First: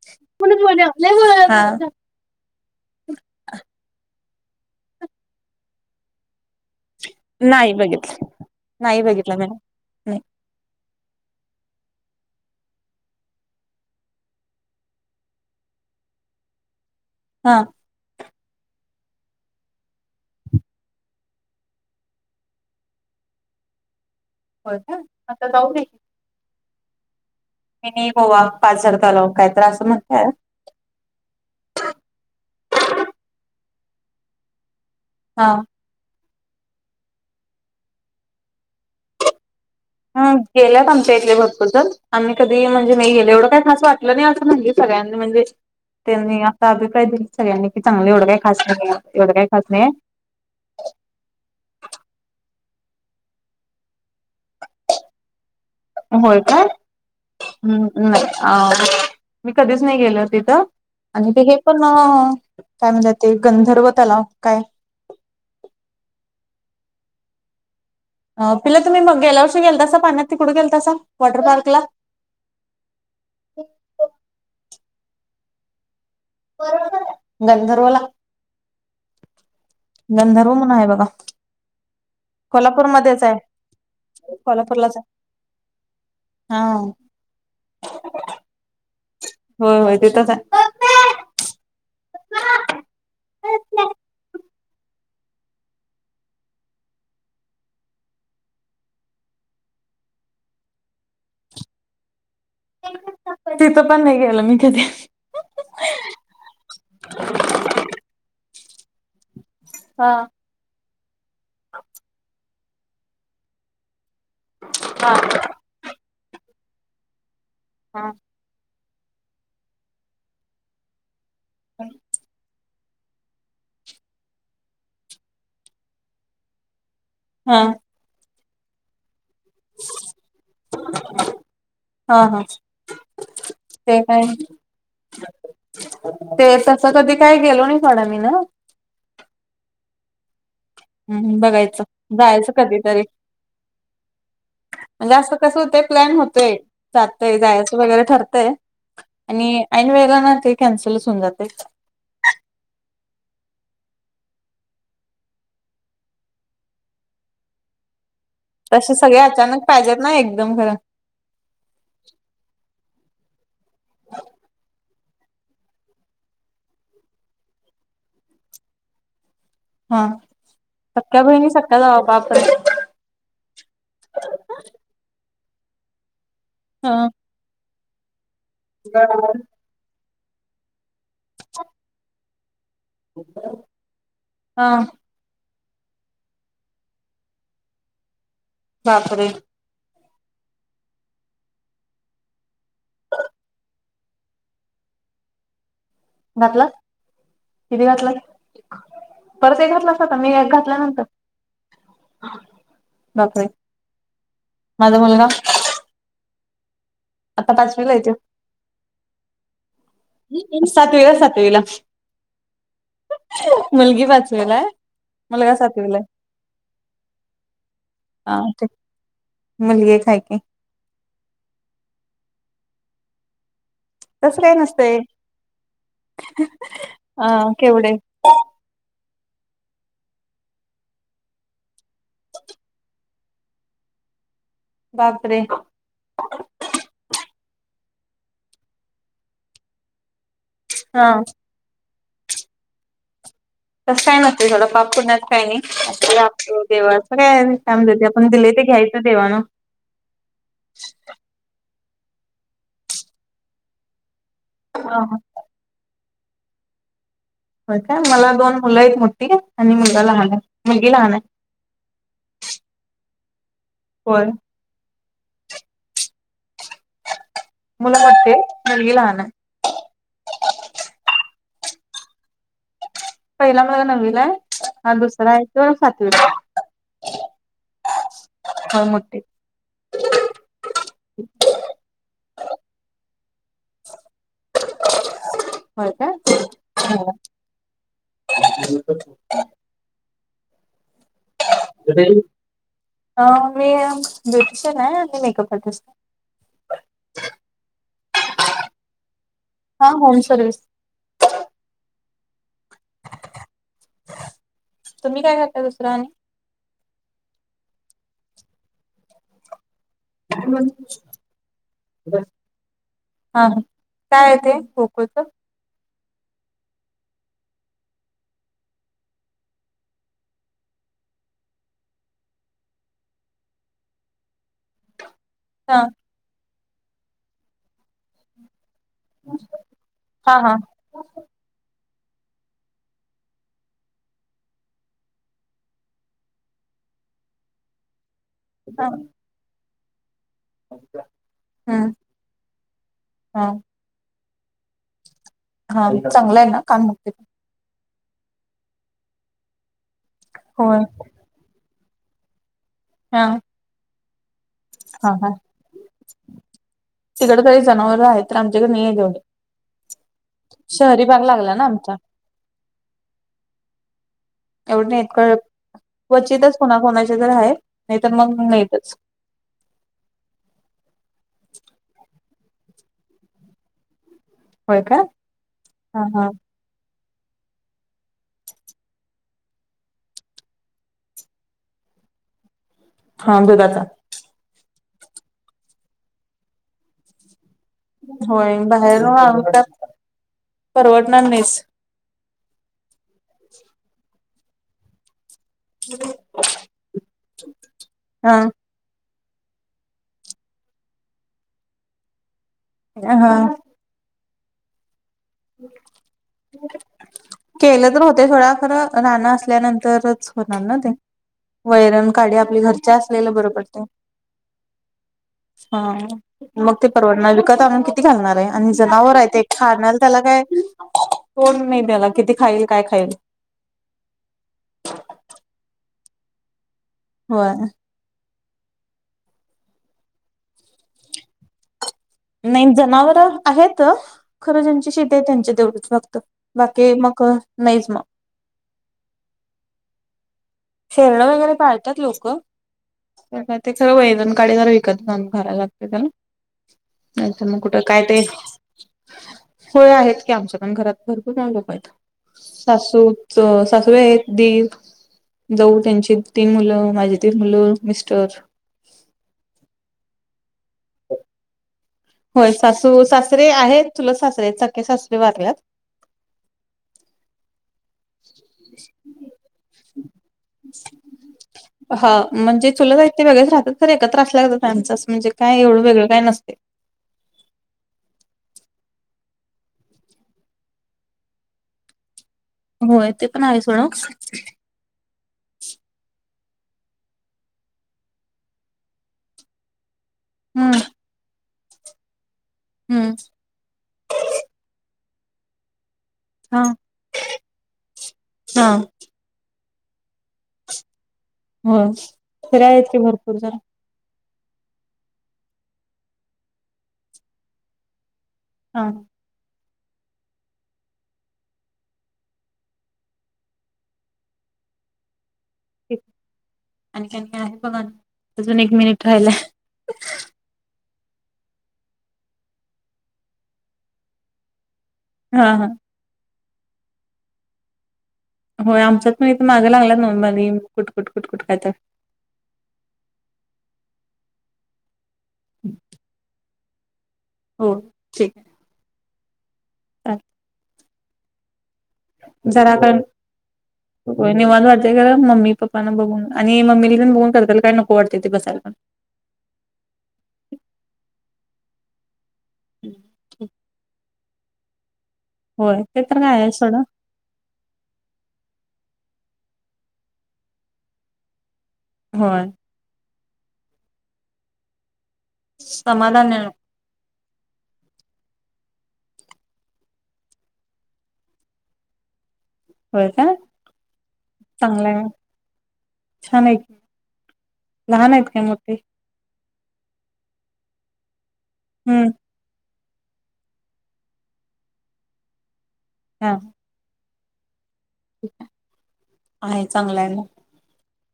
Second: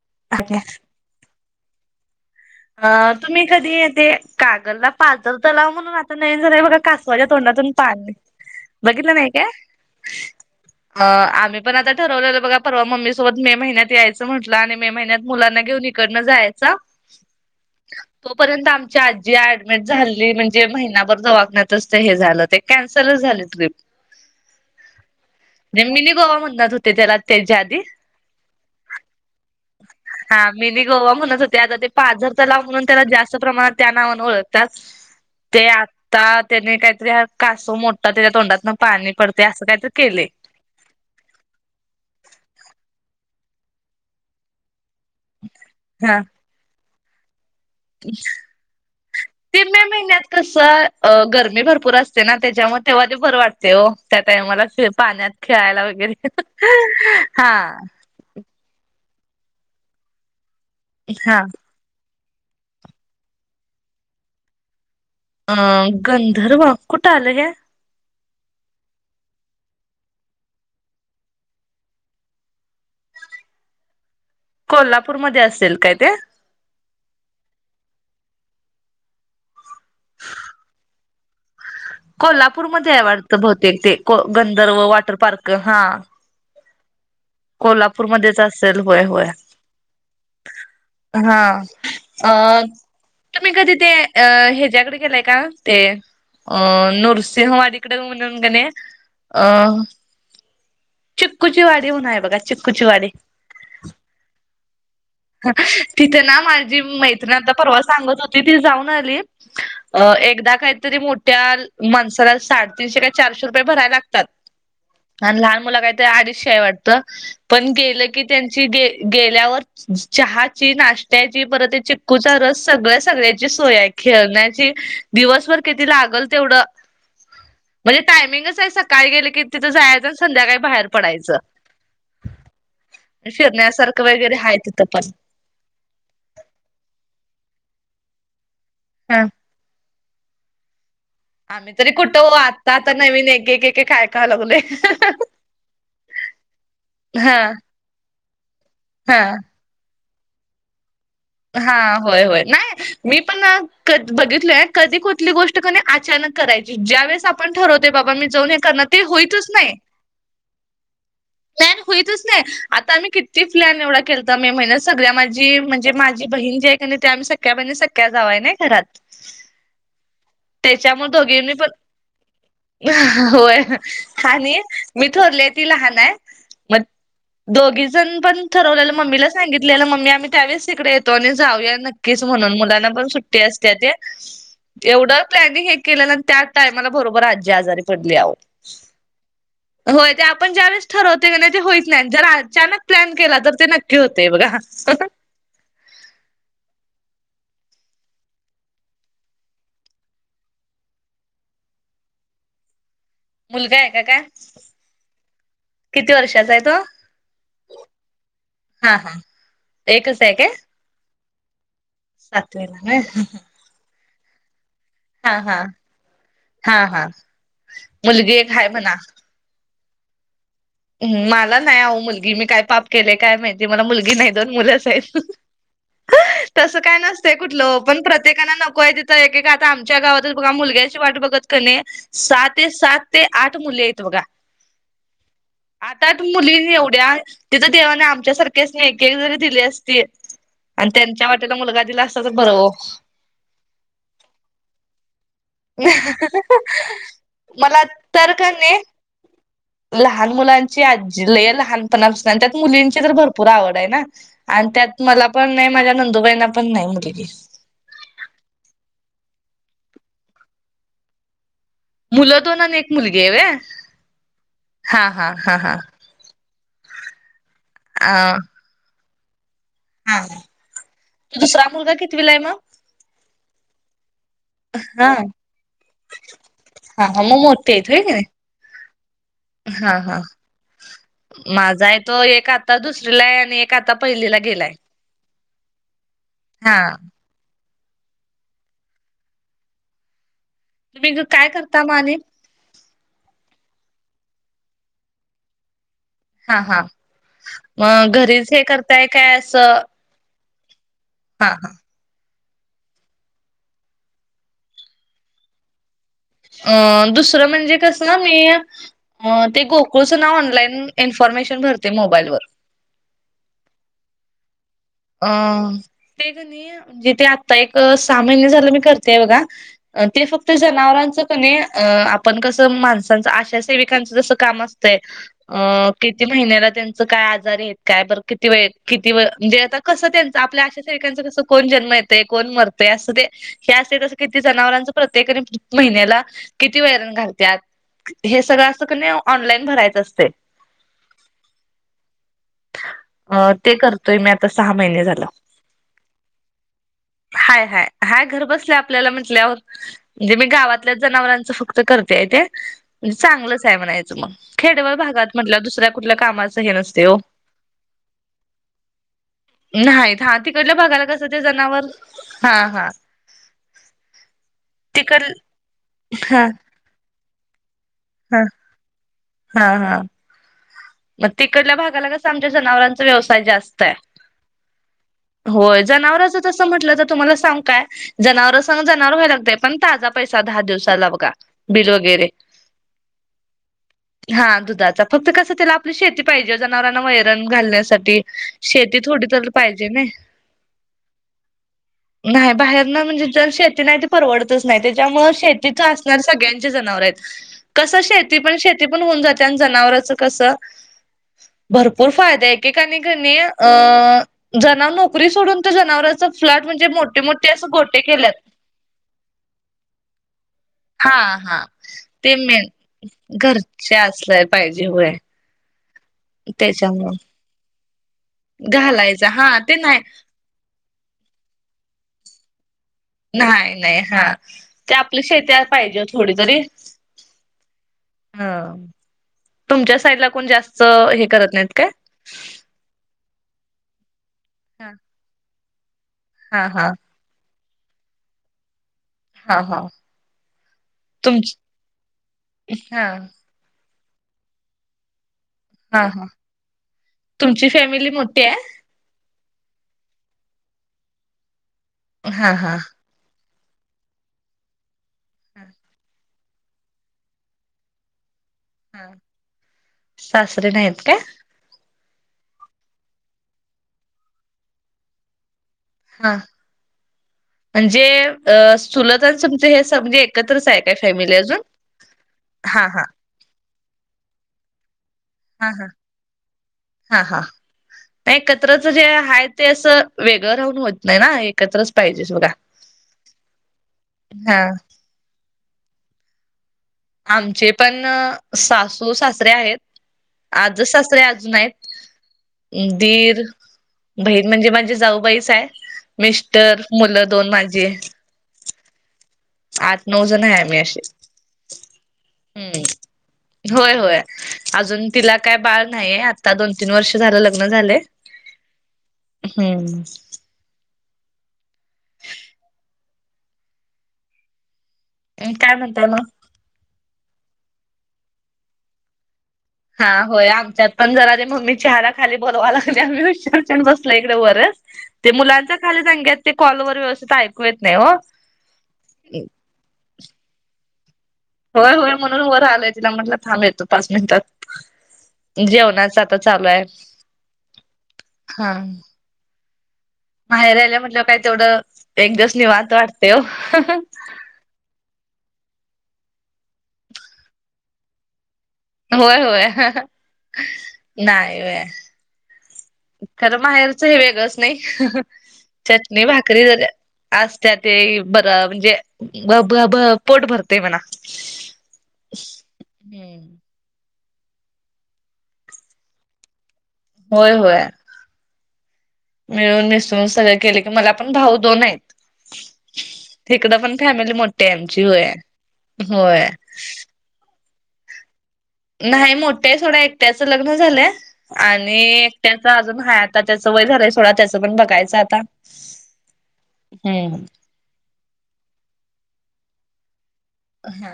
[inaudible] [unintelligible] अ तुम्ही कधी येते कागलला पाजल तलाव म्हणून आता नवीन झालंय बघा कासवाच्या तोंडातून नाही पाणी बघितलं बघितलं नाही काय. हू अ आम्ही पण आता ठरवलेलो बघा परवा मम्मी सोबत मे महिन्यात यायचं म्हटलं आणि मे महिन्यात मुलांना घेऊन कडनं जायच. हा तोपर्यंत आमची आजी ऍडमिट झाली म्हणजे महिनाभर दवाखान्यातच ते हे झालं ते. कॅन्सल झाली ट्रिप होय का आता जाऊ मिनी गोवा म्हणणार होते त्याला. [unintelligible] मीनी गोवा पाजर तलाव काय तर अस म्हणतात. हा मिनी गोवा म्हणत होते आता ते पाझर तलाव म्हणून त्याला जास्त प्रमाणात त्या नावानं ओळखतात. हा ते आता त्याने काहीतरी कासव मोठा त्या तोंडातन पाणी पडते असं काहीतरी केले हा गेल्यात आमच्या इथले भरपर जण आम्ही कधी म्हणजे नाही गेले एवढं काही खासं वाटलं नाही असं म्हण सगळ्यांनी म्हणजे हा त्यांनी असा अभिप्राय दिला. सगळ्यांनी की चांगलं एवढं काय खास नाही ये एवढं काय खास नाही ये. त कसं अ गरमी भरपूर असते ना त्याच्यामुळे तेव्हा ते बरं वाटते हो त्या टाइमाला पाण्यात खेळायला होय काय [inaudible] हा नाही मी कधीच नाही गेलो हो तिथं आणि हा ते हे पण काय म्हणतात ते गंधर्व तलाव काय. अ गंधर्व कुट आले हे. अ पिला तुम्ही मग गेल्या वर्षी गेलतासा पाण्यात तिकड की कुठे गेलता अससा वॉटर पार्कला. कोल्हापूर मध्ये असेल काय ते. गंधर्वला गंधर्व म्हणून आहे बघा. कोल्हापूर मध्ये ये कोल्हापूरमध्येच वाटत आहे बहुतेक ते को गंधर्व कोल्हापूरलाच वॉटर पार्क हा. आहे हा कोल्हापूरमध्येच असेल होय होय. होय होय तिथेच ये. हा अ तुम्ही कधी ते अ ह्यांच्याकडे गेलाय का ते अ नृसिंहवाडी कडे म्हणून का नाय. अं चिक्कूची वाडी होन आहे बघा चिक्कूची वाडी तिथं पण नाही गेलं मी कधी. तिथे ना माझी मैत्रिण आता परवा सांगत होती ती जाऊन आली हा अ एकदा काहीतरी मोठ. त्या माणसाला साडेतीनशे का चारशे रुपये भरायला हा लागतात आणि लहान मुला. अडीचशे वाटत पण गेलं हा की त्यांची गेल्यावर. चहाची नाश्त्याची परत आहे चिक्कूचा रस. सगळ्या सगळ्याची सोय खेळण्याची दिवसभर किती लागल तेवढं. हा. म्हणजे टायमिंगच आहे सकाळी गेले की तिथं जायचं आणि संध्याकाळी बाहेर पडायचं. हा हा ते फिरण्यासारखं काय वगैरे ह तिथं पण. ते तस कधी काय गेलो नाही थोडा मी न हां हम्म आम्ही बघायच तरी कुठं ओ जायच आता आता कधीतरी नवीन एक एक एक एक ऐकाय लागलोय. हे अस कस होतय प्लॅन होत ते हा जातय जायच वगैरे ठरतय हा. आणि ऐन वेळेला ना ते कॅन्सलच होऊन जात. हां होय होय नाही. मी पण ना बघितलय कधी कुठली गोष्ट कनय अचानक करायची ज्या वेळेस आप पण ठरवते बाबा मी जाऊनच तसे सगळे अचानक पाहिजेत ना एकदम खरं. [unintelligible] होईतच नाय आता आम्ही किती प्लॅन एवढा केलता मे महिन्यात सगळ्या माझी म्हणजी मा माझी बहीण जी आहे कीनाय आम्ही सख्या बहिणी सख्या जावाय न घरात. हा त्याच्यामुळे सख्या बहिणी दोघींनी पण सख्या जाबा बा आपण. होय आणि मी थोरली ती लहान आहे. मग हा दोघी जण पण ठरलेल मम्मीला सांगितलेल मम्मी आम्ही त्यावेळेस तिकडेे ये जाऊया नक्कीच म्हणून मुलांना पण सुट्टी असते ते हा एवढ प्लॅनिंग हे केले त्या टायमाला बरोबर आजी आजारी पडली आहेहो. बापरे होय ते आपण ज्यावेेळेस ठरवते की नाही ते होईत नाही. जर अचानक प्लॅन केला तर ते नक्की होतय बघा. आता. घातल, किती घातल? परत एक घातलास का, मी एक घातल्यानंतर? [inaudible] बापरे मुलगा आहे का काय? माझा मुलगा किती वर्षाचा आहे तो? आता पाचवीला आहे हां हां एकच आहे काय? तो सातवीला सातवीला. सातवीला काय? मुलगी वाचवेला. हां हां हां हां मुलगी हा एक हाय ठीक म्हणा. मुलगी एक हाय की. मला नाही आहो मुलगी. मी काय पाप केले काय माहिती मला मुलगी. मुलगी नाही तसं दोन काय मुलंच नसतंय आहे. तसं काय अ नसतं कुठलं ओ केवढे पण प्रत्येक. प्रत्येकांना नको आहे तिथं एक एक आता आमच्या गावातच बघा मुलग्याची वाट बघत कणी सहा ते सात ते आठ मुली आहेत बघा. बापरे आतात मुलीनी एवढ्याच तिथं देवाने आमच्या सारख्या एक एक जरी दिली असती. आणि हा त्यांच्या वाट्याला मुलगा दिला असता तर बरं ओ. तस काय नव्हते. थोडं पाप पुुण्यात काही नाही. असलं आपलं देवांकडे. काय मला म्हणता जे पण तर दिले ते कणी घ्यायचं देवानं. लहान मुलांची आजी लय लहान. पण त्यात मुलींची तर भरपूर आवड आहे ना. आणि त्यात मला पण नाही. माझ्या नंदुबाईंना पण नाही मुलगी दिली हो का मला दोन मुलं आहेत मोठी. आणि मुलगा लहान आहे मुलगी लहान आहे. मुलं दोन आणि एक मुलगीये व्हयं. होय. हा हा हा हा. मुलं अ मोठेय. मुलगी लहानये. हा. दुसरा मुलगा कितीवीला आहे मग. पहिला मुलगा नववीलाय अन् हा दुसराय तो सातवीलाय. हा मग मोठी हेतवी ही की नाही. हं मोठी हा हा माझा आहे तो एक आता दुसरीला आहे आणि एक आता पहिलीला गेलाय. हो का. हा हो तुम्ही गं काय कर मी ब्युटिशियन आहे. आणि मेकअप करतेस हा हा. मग घरीच काय करताय काय असं. हा. Home service. हा हा तुम्ही काय करता दुसरं आणि. अ दुसरं म्हणजे कसं ना मी ते गो. गोचना म्हणलंय ना मी इन्फॉर्मेशन भरते मोबाईल वर. हा काय आहे ते खुपचं अ ते कनि. जे ते आता एक सहा महिने झालं मी करतेय बघा. ते फक्त जनावरांच क नाही आपण कसं माणसांचं आशा सेविकांचं जसं काम असत. हा किती महिन्याला त्यांच काय आजारी आहेत काय. बरं किती वेळ किती वय कसं त्यांच. हा हा आपल्या आशा सेविकांच कसं कोण जन्म येतंय कोण मरतंय असं ते. हे अस कसं. किती जनावरांच प्रत्येकाने महिन्याला किती वेरण घालत्यात. हे सगळं असं हा क नाही ऑनलाईन भरायचं असते. हम्म हा अ ते करतोय मी आता सहा महिने झालं. हा चांगलं आहे ना काय मग ते. हाय हाय हाय घर बसले आपल्याला म्हटल्यावर म्हणजे मी होय. गावातल्या जनावरांच फक्त. तर करतेय ते म्हणजे हा चांगलच आहे म्हणायचं मग खेडेवर हा भागात हा म्हटलं दुसऱ्या कुठल्या कामाचं हे नसते हो तिकडे तरी जनावर आहे तर आच्याकडे नाही तेवढे नाहीत हा तिकडल्या भागाला कसं ते लागला ना जनावर आमचा हा हा एवढे नाहीत तिकड का हा क्वचितच कोणा कोणाचे घरी आहे नाही तर मग हा नाहीहेतज हा हा म तिकडल्या भागाला कसं आमच्या जनावरांचा व्यवसाय जास्त आहे. होय का होय, हा हा जनावराचं तसं म्हटलं तर तुम्हाला सांग काय जनावर सांग जनावर व्हाय लागतय पण ताजा पैसा दहा दिवसाला बघा. बिल वगैरे हा दुधाचा हा दुधाचा, फक्त कसं त्याला आपली शेती पाहिजे जनावरांना वैरण घालण्यास साठी होय शेती बाहेरून थोडी तर आणून काय पाहिजे नाई. परवडणार नाहीच नाही बाहेर ना म्हणजे जर शेती नाही तर परवडतच नाही, त्याच्यामुळे शेती तिथं असणारे सगळ्यांचे जनावर आहेत, कसं शेती हा पण शेती पण होऊन जाते आणि जनावराच कसं भरपूर फायदे एके काणी हा घणी अ जणा नुक कुरी सोडून तर जनावरांचा फ्लॅट म्हणजे मोठे -मोठे असं केलं गोटे तर होते केल्यात. थोडा खरं रानं असल्यानंतरच होणार ना ते हा -हा वैरण ते काडी आपली मेण, घरच्या असलेलं बरं पडते घरचे असल्याल पाहिजे व्हय, हा मग ते परवडणार ये विकत आणून किती घालणार ये आणि जनावर आहे घालायचा ते हा खाणार, नाही हाये काय कोड नाही त्याला किती खाईल, काय खाईल? नाही- नाही हा ते आपल्या शेतीला पाहिजेच थोडी तरी. होय, हं, तुमच्या साईड ला कोण जास्त हे करत नाहीत काय? नाही जनावर आहे त खरं ज्यांची शेती आहे, त्यांचे तेवढंच फक्, हा हा हा बाकी मक नहीच म, हा -हा, शेरडं वगैरे तुमची पाळतात लोकं, हा पण काय ते सगळं वैगन काळी जरा विकत म्हण घरायला ते झालं, हा हा नाही तर मग तुमची कुठं काय फॅमिली ते मोठी आहे होय आहेत की आमच्या पण घरात, भरपूर जण लोक आहेत हा हा सासू स सासवे आहेत, दीर जाऊ त्यांची तीन मुलं, माझी तीन मुलं, मिस्टर हा, सासरे नाहीयेत काय? होय सासू- सासरे आहेत, चुलत सासरे सख्ख्या सासरे वाारल्यात. हा, म्हणजे अ सुलतनम हे स म्हणजे एकत्रच आहे काय फॅमिली अजून? हा म्हणजे हा चुलं हा ते वगळेच राहतात, तर एकत्र असल्यागत त्यांच म्हणजे काय हा एवढं हा वेगळं काय नसते. हा -हा नाही एकत्रच जे आहे ते असं वेगळं राहून होत नाही ना, एकत्रच पाहिजे सुधा होय ते पण आहे, सोडा आमचे पण अं सासू- सासरे आहेत, हम्म आज्ज सासरे अजून आहेत. हम्म दीर, बहीण म्हणजे माझी जाऊबाईस आहे. हा मिस्टर, मुलं दोन माझी हा, आठ -नऊ जण आहे आम्ही आशे. हो तरी आहेत की भरपूर जण. होय, होय अजून तिला काय बाळ नाहीये, आता दोन तीन वर्ष झालं लग्न झालं ये. हा, हम्म, अन् काय म्हणताय म? आणखीन काय आहे बघाना, अजून एक मिनिट राहिलाय. हा होय आमच्यात पण जरा ते मम्मीच्या चहला खाली बोलवा लागल्या आम्ही हुशारचन बसलोय इकडे वरचं. ते हा हा मुलांच्या खाली दंग्यात, ते कॉलवर व्यवस्थित ऐकू येत नाही ओ. होय. आमच्यात पण इथ मागं लागल्यात मोबाईल दे. कुटकुट कुटकुट काय तर होय होय म्हणून वर आलोय. तिला म्हटलं थांब येतो पाच मिनिटात. जेवणाच आ चालू आहे. हो ठीक आहे. हां. माहेरी आल्यावर म्हंटल काय तेवढं एक दिवस जरा निवांत कारण वाटतंय हो. होय निवांत वाटतंय खरं, मम्मी पप्पांना बघून. आणि मम्मीला बघून कलकल काय नको वाटते ते [unintelligible] होय होय. नाही व्हंय. खरं माहेरच हे वेगळंच नाही, होय ते तर चटणी काय आहे भाकरी सोडा जरी आसत्या ते बरं, म्हणजे भ भ भ पोट भरतंय म्हणा. होय. हम्म. समाधान मिळो होय होय. मिळून मिसळून सगळं केलं की, मला पण भाऊ दोन आहेत. होय काय तिकडं पण फॅमिली मोठी आहे आमची. होय छान होय. आहे की लहान आहेत काय मोठी? नाही. मोठ्या आहे सोडा एक त्याचं लग्न झालंय हम्म आणि त्याच अजून हाय, आता त्याचं वय झालंय सोळा. त्याचं पण बघायचं आता. हा. हम्म. [inaudible] आहे चांगलं आहे ना? हा.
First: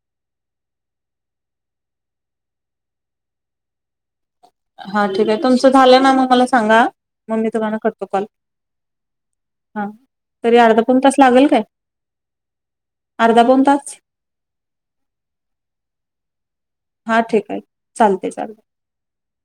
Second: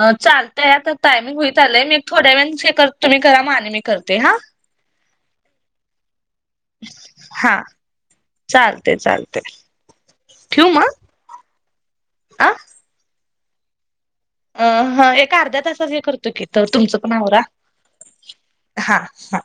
अ चालतंय आता टायमिंग होईत आलंय. मी एक थोड्या वेळानीच हे कर तुम्ही करा, मग आणि मी करते हां. हां ठीक आहे. तुमचं झालं ना, मग मला सा सांगा. मग मी हा तुम्हाला करते कॉल. चालतंय चालतंय [inaudible] हां. तरी ठेवू अर्धा मग पाऊण तास लागलं काय? आ. अर्धा पाऊण तास. अ हां एक अर्ध्या तासात हे करतो की, तर तुमचं पण हा आवरा. ठीक आहे चालते चालते हा हा.